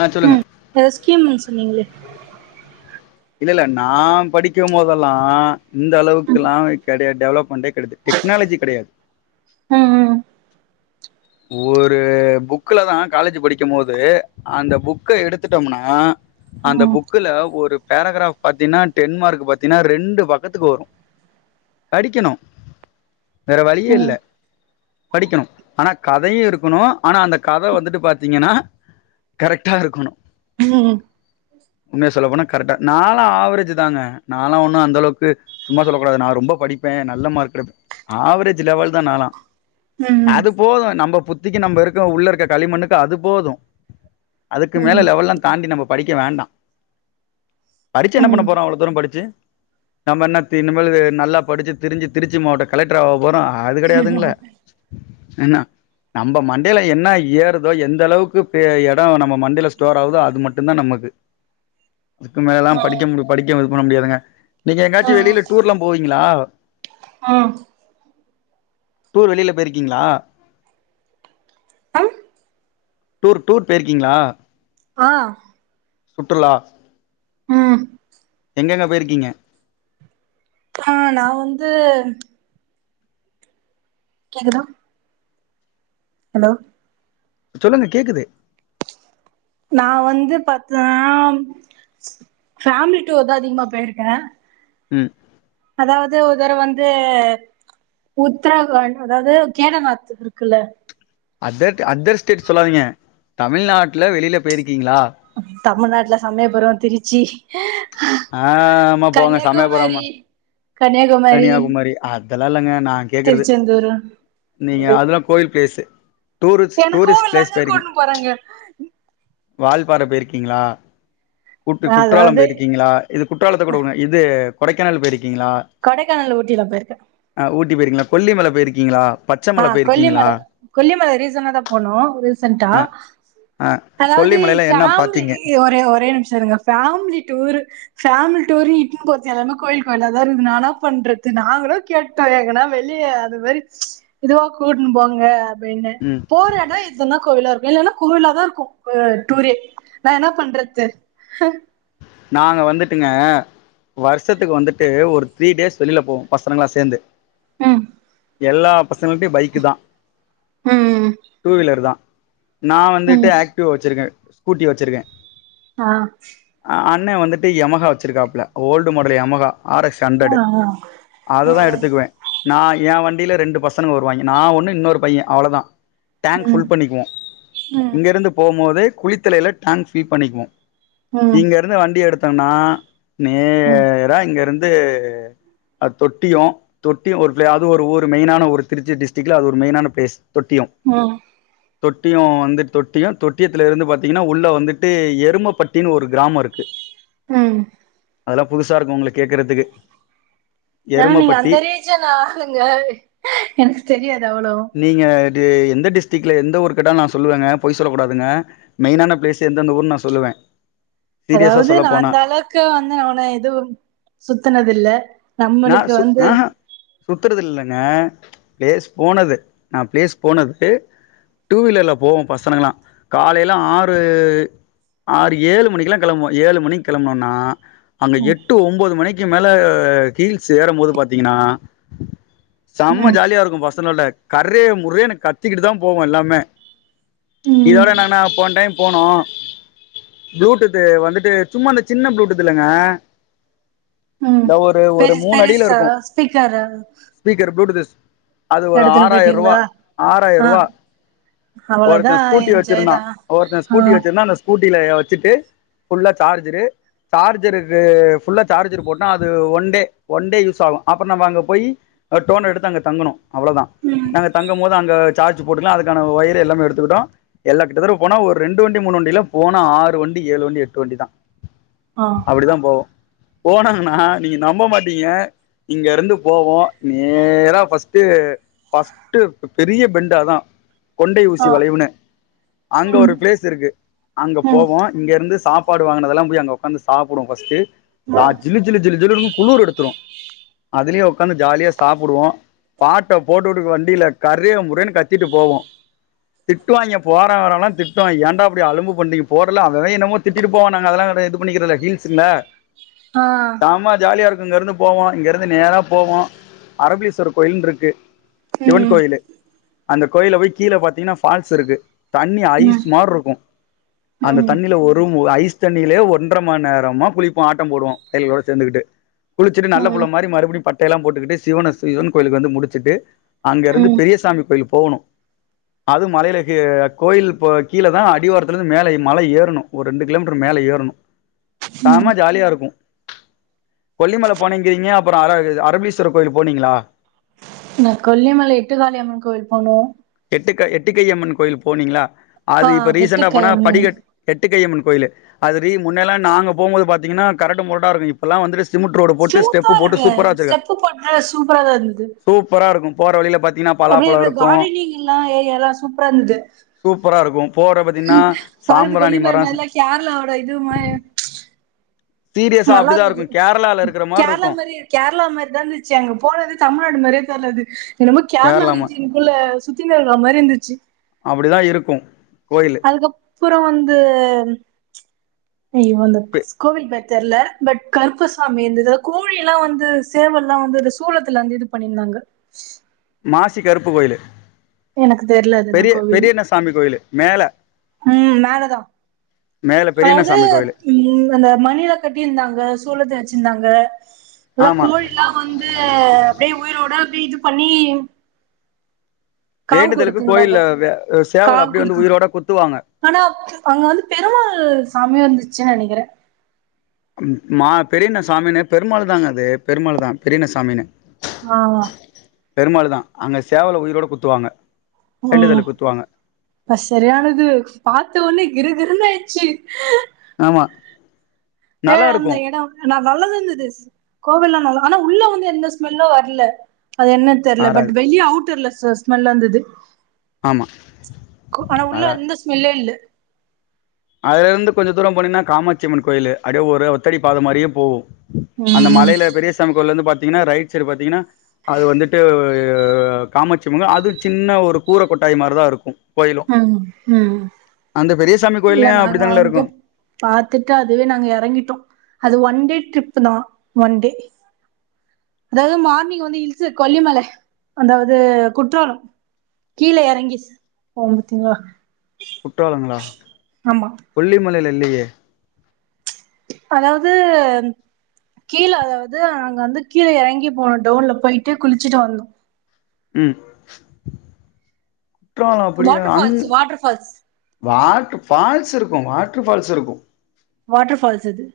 ஆ சொல்லுங்க ம் ஃபெஸ்கீம் சொன்னீங்களே இல்ல இல்ல நா படிக்கும்போதெல்லா இந்த அளவுக்கு லா கெடையா டெவலப்மென்டே கெடையாது டெக்னாலஜி கெடையாது ம் ம் ஒரு புக்ல தா காலேஜ் படிக்கு போது அந்த புக்க எடுத்துட்டோம்னா அந்த புக்ல ஒரு பேராகிராஃப் பாத்தீன்னா டென்மார்க் பாத்தீங்கன்னா ரெண்டு பக்கத்துக்கு வரு படிக்கணு வேற வழியே இல்ல படிக்கணு ஆனா கதையும் இருக்கணு ஆனா அந்த கதை வந்துட்டு பாத்தீங்கன்னா கரெக்டா இருக்கணு உண்மய சொல்லப்போனா கரெக்டா நாளா ஆவரேஜ் தாங்க நாளாம் ஒண்ணு அந்த அளவுக்கு சும்மா சொல்லக் கூடாது நா ரொம்ப படிப்பே நல்ல மார்க் எடுப்பே ஆவரேஜ் லெவல் தா நாளா ம்ம் தும் நம்ம புத்திக்கு நம்ம இருக்க உள்ள இருக்க களிமண்ணுக்கு அது போது அதுக்கு மேல லெவெல்லா தாண்டி நம்ம படிக்க வேண்டா படிச்சு என்ன பண்ண போறோ அவ்ளோ தூரோ படிச்சி நம்ம என்ன தி இனிமேலு நல்லா படிச்சு திரிஞ்சு திருச்சி மாவட்ட கலெக்டராவு போறோ அது கெடையாதுங்கலே என்ன நம்ப மண்டைல என்ன ஏறுதோ எந்த அளவுக்கு பே எடோ நம்ம மண்டைல ஸ்டோர் ஆகுதோ அது மட்டுந்தா நமக்கு அதுக்கு மேலல்லா படிக்க முடி படிக்க பண்ண முடியாதுங்க நீங்க எங்காச்சு வெளில டூர்லாம் போவீங்களா? ஆ டூர் வெளில போயிருக்கீங்களா? அ டூர் டூர் போயிருக்கீங்களா? ஆ சுற்றுலா ம் எங்கெங்க போயிருக்கீங்க? ஆ நா வந்து கேக்குதா? ஹலோ சொல்லுங்க கேக்குது. நா வந்து பாத்தா ஃபேமிலி டூர்தா அதிகமா போயிருக்கே. ம் அதாவது ஒரு தடவ வந்து உத்தரகாண்ட் அதாவது கேதார்நாத் இருக்குல்ல அதர்ட் அதர் ஸ்டேட் சொல்லாதீங்க தமிழ்நாட்ல வெளில போயிரு க்கீங்களா? தமிழ்நாட்ல சமயபுரோ திருச்சி ஆ ஆமா போங்க சமயபுரமா கன்யாகுமாரி தல்லா இல்லங்க நா கேக்குறது நீங்க அதல்லா கோயில் பிளேஸ்ஸு என்ன கோவில்தான கூட்னு போறாங்க வால்பாறை போயிருக்கீங்களா? குற் குற்றாலம் அதாவது போயிருக்கீங்களா? இது குற்றாலத்த கூட விடுங்க இது கொடைக்கானல் போயிருக்கீங்களா? கொடைக்கானல் ஊட்டில்லா போயிருக்கே ஆ ஊட்டி போயிருக்கீங்களா கொல்லிமல போயிருக்கீங்களா? ஆ பச்சமல போயிருக்கீங்களா கொல்லிமல கொல்லிமல ரீசன்டாதா போனோ ரீசன்டா ஆ ஆ அதாவது கொல்லிமலையில என்ன ஃபேம்லி பாத்தீங்க ஒரே ஒரே நிமிஷோ இருங்க ஃபேம்லி டூரு ஃபேம்லி டூரு இ ட்னு போறது எல்லாமே கோயில் கோயிலாதா இருக்குது நா என்னா பண்றது? நாங்களு கேட்டோ எங்கனா வெளிய அது மாரி இதுவா கூட்னு போங்க அப்டினு ம் போறோன்னா எதுனா கோவிலா இருக் இல்லன்னா கோவிலாதா இருக்கு ஆ டூரே நா என்னா பண்றது? நாங்க வந்துட்டுங்க வர்ஷத்துக்கு வந்துட்டு ஒரு த்ரீ டேஸ் வெளில போவோ பசங்களா சேந்து ம் எல்லா பசங்கள்டை பைக்கு தா ம் டூவீலர் தா நா வந்துட்டு ம் ஆக்டிவா வச்சுருக்கே ஸ்கூட்டி வச்சுருக்கே ஆ அண்ணெ வந்துட்டு யமகா வச்சுருக்காப்புல old model Yamaha R X ஆ ஹண்ட்ரடு அததா எடுத்துக்குவே நா ஏ வண் டில ரெண்டு பசனுங்க வருவாங்க நா ஒன்னு இன்னொரு பைய அவ்ளதா டேங்க் ம் ஃபுல் பண்ணிக்குவோ ம் இங்கருந்து போம்போது குளித்தலையில டாங் ஃபில் பண்ணிக்குவோ ம் இங்கெருந்து வண்டி எடுத் தன்னா ம் நேரா இங்கெருந் து அ தொட்டியொ தொட்டியொ ஒரு ப்ளெ அது ஒரு ஊரு மெயினான ஊரு திருச்சி டிஸ்ட்ரிக்ல அது ஒரு மெயினான ப்ளேஸ் தொட்டியொ ம் தொட்டியொ வந்துட் தொட்டியொ தொட்டியத்துலெருந்து பாத்தீங்கனா உள்ள வந்துட்டு எருமப்பட்டின்னு ஒரு கிராம இருக்கு ம் அதுலா புதுசாருக்கு உங்ளுக் ஏனா நீங்க எருமப்பட்டி அந்த ரீஜன் ஆளுங்க எனக்கு தெரியாது அவ்வளொ து எந்த டிஸ்ட்ரிக்ல எந்த ஊர் கேட்டாலு நா சொல்லுவெங்க பொய் சொல்லக்கூடாதுங்க மெயினான ப்ளேஸு எந்தெந்த ஊருன் நா சொல்லுவே அதாவ்து நா அந்த அளவுக்கு வந்து நா ஒன எதுவும் சுத்துனதில்ல நம்மளுக்கு வந்து சுத்துறதில்லங்க ப்ளேஸ் போனது நா ப்ளேஸ் போனது டூவீலர்ல போவோ பசனுங்கலா காலைல ஆறு ஆறு ஏழு மணிக்கலா கெளம்புவோ ஏழு மணிக் கெளம்புனோன்னா அங்க ம் எட்டு ஒம்போது மணிக் கி மேல ஹீல்ஸ் ஏறும் போது பாத்தீங்கனா செம்ம ம் ஜாலியாருக்கு பசல்லொல கரே முரேன்னு கத்திக்கிட்டு தா போவொ எல்லாமே ம் இதோட நாங்னா போன் டைம் போனோ ப்ளூடூத்து வந்துட்டு சும்மா அந்த சின்ன ப்ளூடூத் இல்லங்க ம் இந்த ஒரு ஒரு ஃபெஸ் மூணு ஃபெரஸ்ஸ ஸ்பீக்கரு புடுதிஸ் அது ஒரு ஆறாயிர ரூவா ஆறாயிர ஆ ரூவா அவ்வளோதா ஒருத்த ஸ்கூட்டி என்ஜாய் வச்சிருந்தா தா ஒருத்த ஆ ஸ்கூட்டி வச்சிருந்த அந்த ஸ்கூட்டில ஏவ ட்டு ஃபுல்லா சார்ஜரு சார்ஜருக்கு ஃபுல்லா சார்ஜரு போட்டோ அது one one day one day use ஆகு அப்புறோ நம்ம அங்க போய் டோன் எடுத்து அங்க தங்கணு அவ்ளோதா ம் நாங்க தங்கு போது அங்க சார்ஜு போட்டுக்கலா அதுக்கான வயர் எல்லாமே எடுத்துக்குட்டோ எல்லா கிட்ட தடவ போனா ஒரு ரெண்டு வண்டி மூணு வண்டில போனா ஆறு வண்டி ஏழு வண்டி எட்டு வண்டி தா ஆ அப்டிதா போவோ போனாங்கண்ணா நீ நம்ப மாட்டீங்க இங்க இருந்து போவோ நேரா ஃபஸ்ட் ஃபஸ்ட் பெரிய பெண்டுஅதா கொண்டை ஆ ஊசி வளைவுனு அங்க ஒரு ம் ப்ளேஸ் இருக்கு அங்க ம் போவோ இங்கிருந்து சாப்ட் சாப்பாடு வாங்குனதெல்லா போய் அங்க உக்காந்துசாப்டுவோ ஃபஸ்டு ஆ சா ஜிலு ஜிலு ஜிலு ஜிலுன் துரு அதுலயு உட்காந்து ஜாலியா சாப்டுவோ பாட்ட போட்டுவுட்டு வண்டில கரு முறுனு கத்திட்டு போவோ திட்டுவாய்ங்க போரவ வரவன்லா ஏன்டா இப்டி அலும்பு பன்றிங்க போடல அவஅவ என்னமோ திட்டிட்டு போவா அதெல்லா இது பன்றதில்ல கில்ஸ்ல ஆ சாமா ஜாலியாருக் இங்க இருந்து போவோ இங்க இருந்து நேரா போவோ அரபிலீஸ்வர் கோயில்னுருக்கு சிவன் ம் கோயிலு அந்த கோயில போய் கீழ பாத்தீங்கன்னா ஃபால்ஸ் இருக்கு தண்ணி ஐஸ் ம் மாரி இருக்கு அந்த ம் தண்ணில ஒரு மு ஐஸ் தண்ணிலயே ஒன்றர மணி நேரமா குளிப்போ ஆட்டோ போடுவோ பைல்கலோட சேர்ந்துட்டு குளிச்சுட்டு நல்ல புல்ல ம் மாரி மறுபடி பட் எல்லா போட்டுக்கிட்டு சிவன சிவன் கோயிலுக்கு வந்து முடிச்சுட்டு அங்க இருந்து ம் பெரியசாமி கோயில் போணு அது மலையிலக்கு கோயில் கீழ தா அடிவாரத்துலந்து மேல மல ஏறணு ஒரு ரெண்டு கிலோமீட்டர் மேல ஏறணு சாம ம் ஜாலியா இருக்கு கொல்லிமல போனீங்கிறீங்க அப்பறோ அர அரபலீஸ்வரர் கோயிலு போனீங்களா நா கொல்லிமலை எட்டு காாளியம்மன் கோவில் போனே எட்டுக் எட்டுக்கையம்மன் கோயில் போனீங்ளா ஆ அது இப்ப ரீசென்டா போனா கெட்டிக்காய் அம்மன் படிகட் எட்டு கையம்மன் கோயிலு அது ரி முன்னல்லா நாங்க போம்போது பாத்தீங்கன்னா கரட முரடா இருக்கு இப்பல்லா வந்துட் சூப்ராருக்கு ஸ்டெப்பு போட்டு சூப்பரா தா இருந்தது சூப்பரா இருக்கு போற வழில பாத் பத்தீங்கன்னா பலாப்பழோ இருக்கு லா ஏரியாலா சூப்பரா இருந்தது சூப்பரா இருக்கு போற பாத்தீங்கன்னா பாக்கதுக்கு சாம்பிராணி கொல்லிமர மரோ மாரிலா கேரளாவோட இது மாரி சீரியஸா நல்லா அப்டிதா இருந்தது இருக்கு கேரளால இருக்கிற கேரளா இருக்கு மாரி கேரளா மாரி தா இருந்துச்சு அங்க போனது தமிழ்நாடு மாரியே தெர்லது என்னமோ கேர்ளா கேரளாம ரீஜின்குள்ள சுத்தினுருக்குற மாரி இருந்துச்சு அப்படிதா இருக்கு கோயிலு அதுக்கப் அப்புறொ வந்து அய் இவந்து பெ ஸ்கூவில் பாக் தெர்ல பட் கருப்பசாமி இருந்துது கோழி எல்லா வந்து சேவல்லா வந்து ஒரு சூளத்துல வந்து இது பண்ணிருந்தாங்க மாசி கருப்பு கோயிலு எனக்கு தெர்ல அதுன்னா பெரிய கோவில்னு பெரியண்ண சாமி கோயிலு மேல ம் மேலதா மேல பெரியண்ண அதாவது சாமி கோயிலு ம் அந்த மணிலா கட்டிருந்தாங்க சூலத்த எடுத் ச்சிருந்தாங்க எல்லா ஆமா கோழில்லா வந்து அப்டே உயிரோட இது பண்ணி காவு வேண்டுதலுக்கு குடுத்துருந்தாங்க கோயில்ல சேவல் காவு அப்டியே வந்து குடுத்து உயிரோட குத்துவாங்க ஆனா அங்க வந்து பெருமாள் சாமியு இருந்துச் ச்ச நெனைக்கறே ம் மா பெரியன்ன சாமின்னு பெருமாள் தாங்க அது பெருமாள் தா பெரியன்ன சாமின்னு ஆ பெருமாளுதா அங்க சேவலு உயிரோட குத்துவாங்க ம் வேண்டுதலுக்கு குத்துவாங்க அது சரியானது பாத்த ஒன்னேக் கிரு கிருன்னு ஆய்ச்சி ஆமா ஏ நல்லா அந்த இருக்கும் எடோ ந நல்லாதா இருந்துது கோவில்லா நல்லா ஆனா உள்ள வந்து எந்த ஸ்மெல்லோ வர்ல அது என்ன தெர்ல பட் மாறாது வெளிய அவுட்டர்ல ச ஸ்மல்லா இருந்தது ஆமா கு ஆனா உள்ள மாறாது எந்த ஸ்மெல்லு இல்ல அதுலருந்து கொஞ்சொ தூரொ போனீங்கன்னா காமாட்சியம்மன் கோயிலு அடியே ஒரு ஒத்தடி பாத மாரியே போவு அந்த ம் மலையில பெரிய சாமி கோவில்லருந்து பாத்தீங்கன்னா ரைட் சைடு பாத்தீங்கன்னா அது வந்துட்டு காமாட்சிமங்கொ அது சின்ன ஒரு கூர கொட்டாயி மாரிதா இருக்கு கோயிலு ம் ம் அந்த பெரிய சாமிக் இல்ல நாங்க அங்யேப் பாத்துட்டு அதுவே நாங்க எறங்கிட்டோ அது ஒ ஒன் டே ட்ரிப்பு தா ஒன் டே அதாவது மார்னிங் வந்து இல்ஸு கொல்லிமல அந்தாவது குற்றாலம் கீல எறங்கி போவோ பத்தீங்களா குற்றாலங்களா கொல்லிமலைல இல்லியே அதாவது கீல அதாவது நாங்க வந்து கீல எறங்கி போனோ டவுன்ல போயிட்டு குளிச்சுட்டு வந்தோ ம் குற்றாலோ அப்டியா water an falls water falls வா ஃபால்ஸ் இருக்கு வாட்டர் ஃபால்ஸ் இருக்கு வாட்டர் ஃபால்ஸ் இது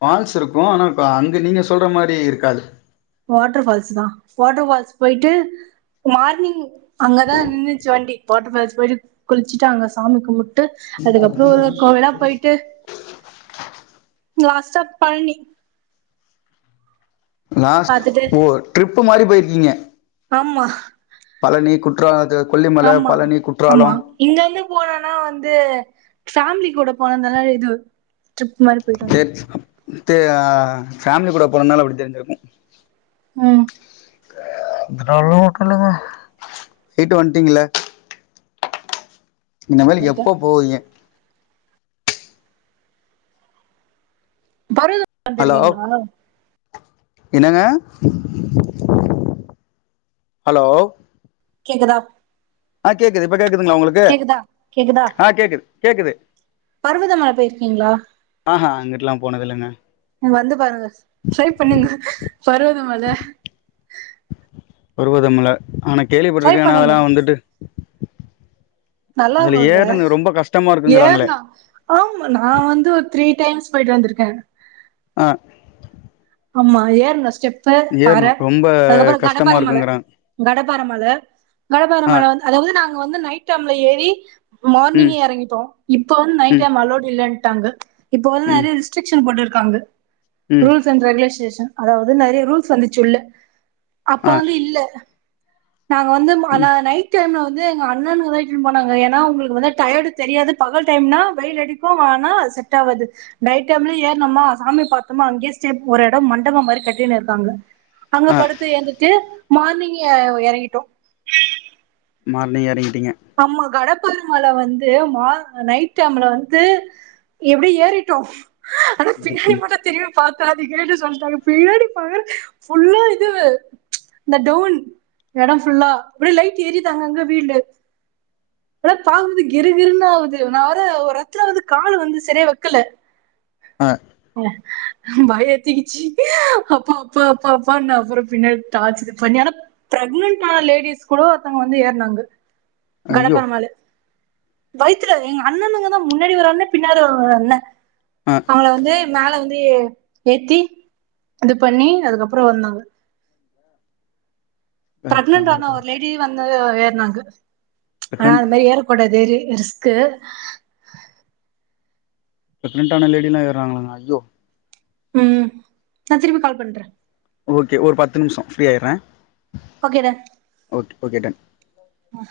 ஃபால்ஸ் இருக்கு ஆனா அ அங்க நீங்க சொல்ற மாரி இருக்காது வாட்டர் ஃபால்ஸ் தா வாட்டர் பால்ஸ் போய்ட்டு மார்னிங் அங்கதா நின்ந்துச்சு வண்டி வாட்டர்பால்ஸ் போயிட்டு குளிச்சுட்டு அங்க சாமி கும்ட்டு ட்டு அதுக்கப்புறோ ஒரு ஒரு கோவிலா போயிட்டு லாஸ்ட்டா பழனி லாஸ்ட் பாத்துட்டு ஓ டிரிப் மாரி பொயிருக்கீங்க ஆமா பழனி குற்றாலத்த ஆமா ஆமா இங்க வந்து போனனா வந்து ஃபேமிலி கூட போனந்தல்லா இது ட்ரிப் மாரி போயிட்டு வந்தோ த்ஆ ஃபேமிலி கூட போனும்னாலு அப்டி தெரிஞ்சிருக்கு ம் திர மட்டு இல்லங்க போய்ட்டு வந்ட்டீங்கள இந்த மாலி நீங்க எப்போ போயிங்க பருது ஹலோ பாத்திருக்கீங்ளா என்னங்க ஹலோ கேக்குதா ஆ கேக்து இப்ப கேக் குதா உங்களுக்கு கேக்குதா ஆ கேக்குது கேக்குது பருவத மல போயிருக்கீங்களா ஆஹா அங்ட்டுல்லா போனதில்லங்க வந்து பாருங்க ட்ரை பண்ணுங்க பருவத மல பருவதமல ஆனா கேள்விப்பட்டிருக்கே ஆனா பண்ணுங்க அதெல்லா வந்துட்டு அதுல நல்லாருக்குங்க ஏறணு ரொம்ப கஷ்டமா இருக்குங்கிறாங்களே ஏர்னா ஆமா நா வந்து ஒரு த்ரீ டைம்ஸ் போயிட்டு வந்திருக்கே அ ஆமா ஏறனாஸ்டப் ஃபஸ் பாற ரொம்ப அதுக்கப்புறோ கஷ்டமா கடபாரமல இருக்குங்கிறாங்க கடபாரமல ஆ கடபாரமல வந் அதாவது நாங்க வந்து நைட் டைம்ல ஏறி ம் மார்னிங்கே இறங்கிட்டோ இப்ப வந்து நைட் ம் டைம் அலோட் இல்லன்ட்டாங்க இப்ப வந்து ம் நெறைய ரிஸ்ட்ரிக்க்ஷன் போட்டுருக் க்காங்க ம் ரெஸ்ட்ரீஷன் அதாவது நெறைய ரூல்ஸ் வந்துச்சு உள்ள அப்ப ஆ வந்து இல்ல நாங்க வந்து ம் ஆனா நைட் டைம்ல வந் ந்து எங்க அண்ணனுங்கதா இட்டுன் போனாங்க ஏன்னா உங்களுக்கு வந்து டயடு தெரியாது பகல் டைம்னா வெயில் அடிக்கு வானா அது செட் ஆவாது டைட் டைம்ல ஏர்னுமா சாமி பாத்தோமா அங்யே ஸ்டேப் ஒரு எடோ மண்டபொ மாரி கட்டின்னு இருக்காங்க அங்க ஆ படுத்து ஏந்துட்டு மார்னிங் ய எற் றங்கிட்டோ மார்னிங் எறங்கிட் அம்மா கடக் பர்வதமல வந்து மா அ நைட் டைம்ல வந்து எப்டியோ ஏறிட்டோ ஆனாபின்னாடி ஏறிட்டீங்க மட்டு தெரியவே பாக்காதீங்கன்னு சொல்ட்டாங்க பின்னாடி பாக்குறே புஃல்லா இது இந்த டோன் எடோ புஃல்லா அப்டே லைட் எரிது அங்கங்க வீல்டு அப்டே பாக்கும்போது கிருகிருன்னு ஆவுது நா வற ஒரு எத்துல வந்து காலு வந்து சரியா வைக்கல ஆ ய பயொ எத்திகிச்சு அப்பா அப்பா அப்பா அப்பான்னு அப்புறொ பின்னாடி டார்ச் இது பண்ணி ஆனா பிரெக்னன்ட் ஆன லேடிஸ் கூடொ ஒருத்தங்க வந்து ஏற்னாங்க ஐயோ கடப்பெருமாளு வைத்துல எங்க அண்ணனுங்க தா முன்னாடி ஒரு அண்ண பின்னாடி ஒரு ரு அண்ண ஆ அவங்கள வந்து மேல வந் து ஏத்தி இது பண்ணி அதுக்கப்புறொ வந்தாங்க பிரெக்னன்ட் ஆனா ஒரு லேடி வந் ந்தது ஏற்னாங்க ஆனா ப்ரெக்னன்ட் அது மாரி ஏறக்கூடாது ஏறி ரிஸ்க்கு பிரக்னண்ட் ஆன லேடில்லா ஏற்றாங்களாங்க ஐய்யோ ம் நா திரும்பி கால் பண்றே ஓகே ஒரு பத்து நிமிஷோ ஃப்ரீ ஆய்றே ஓக் ஓகே டன் ஆ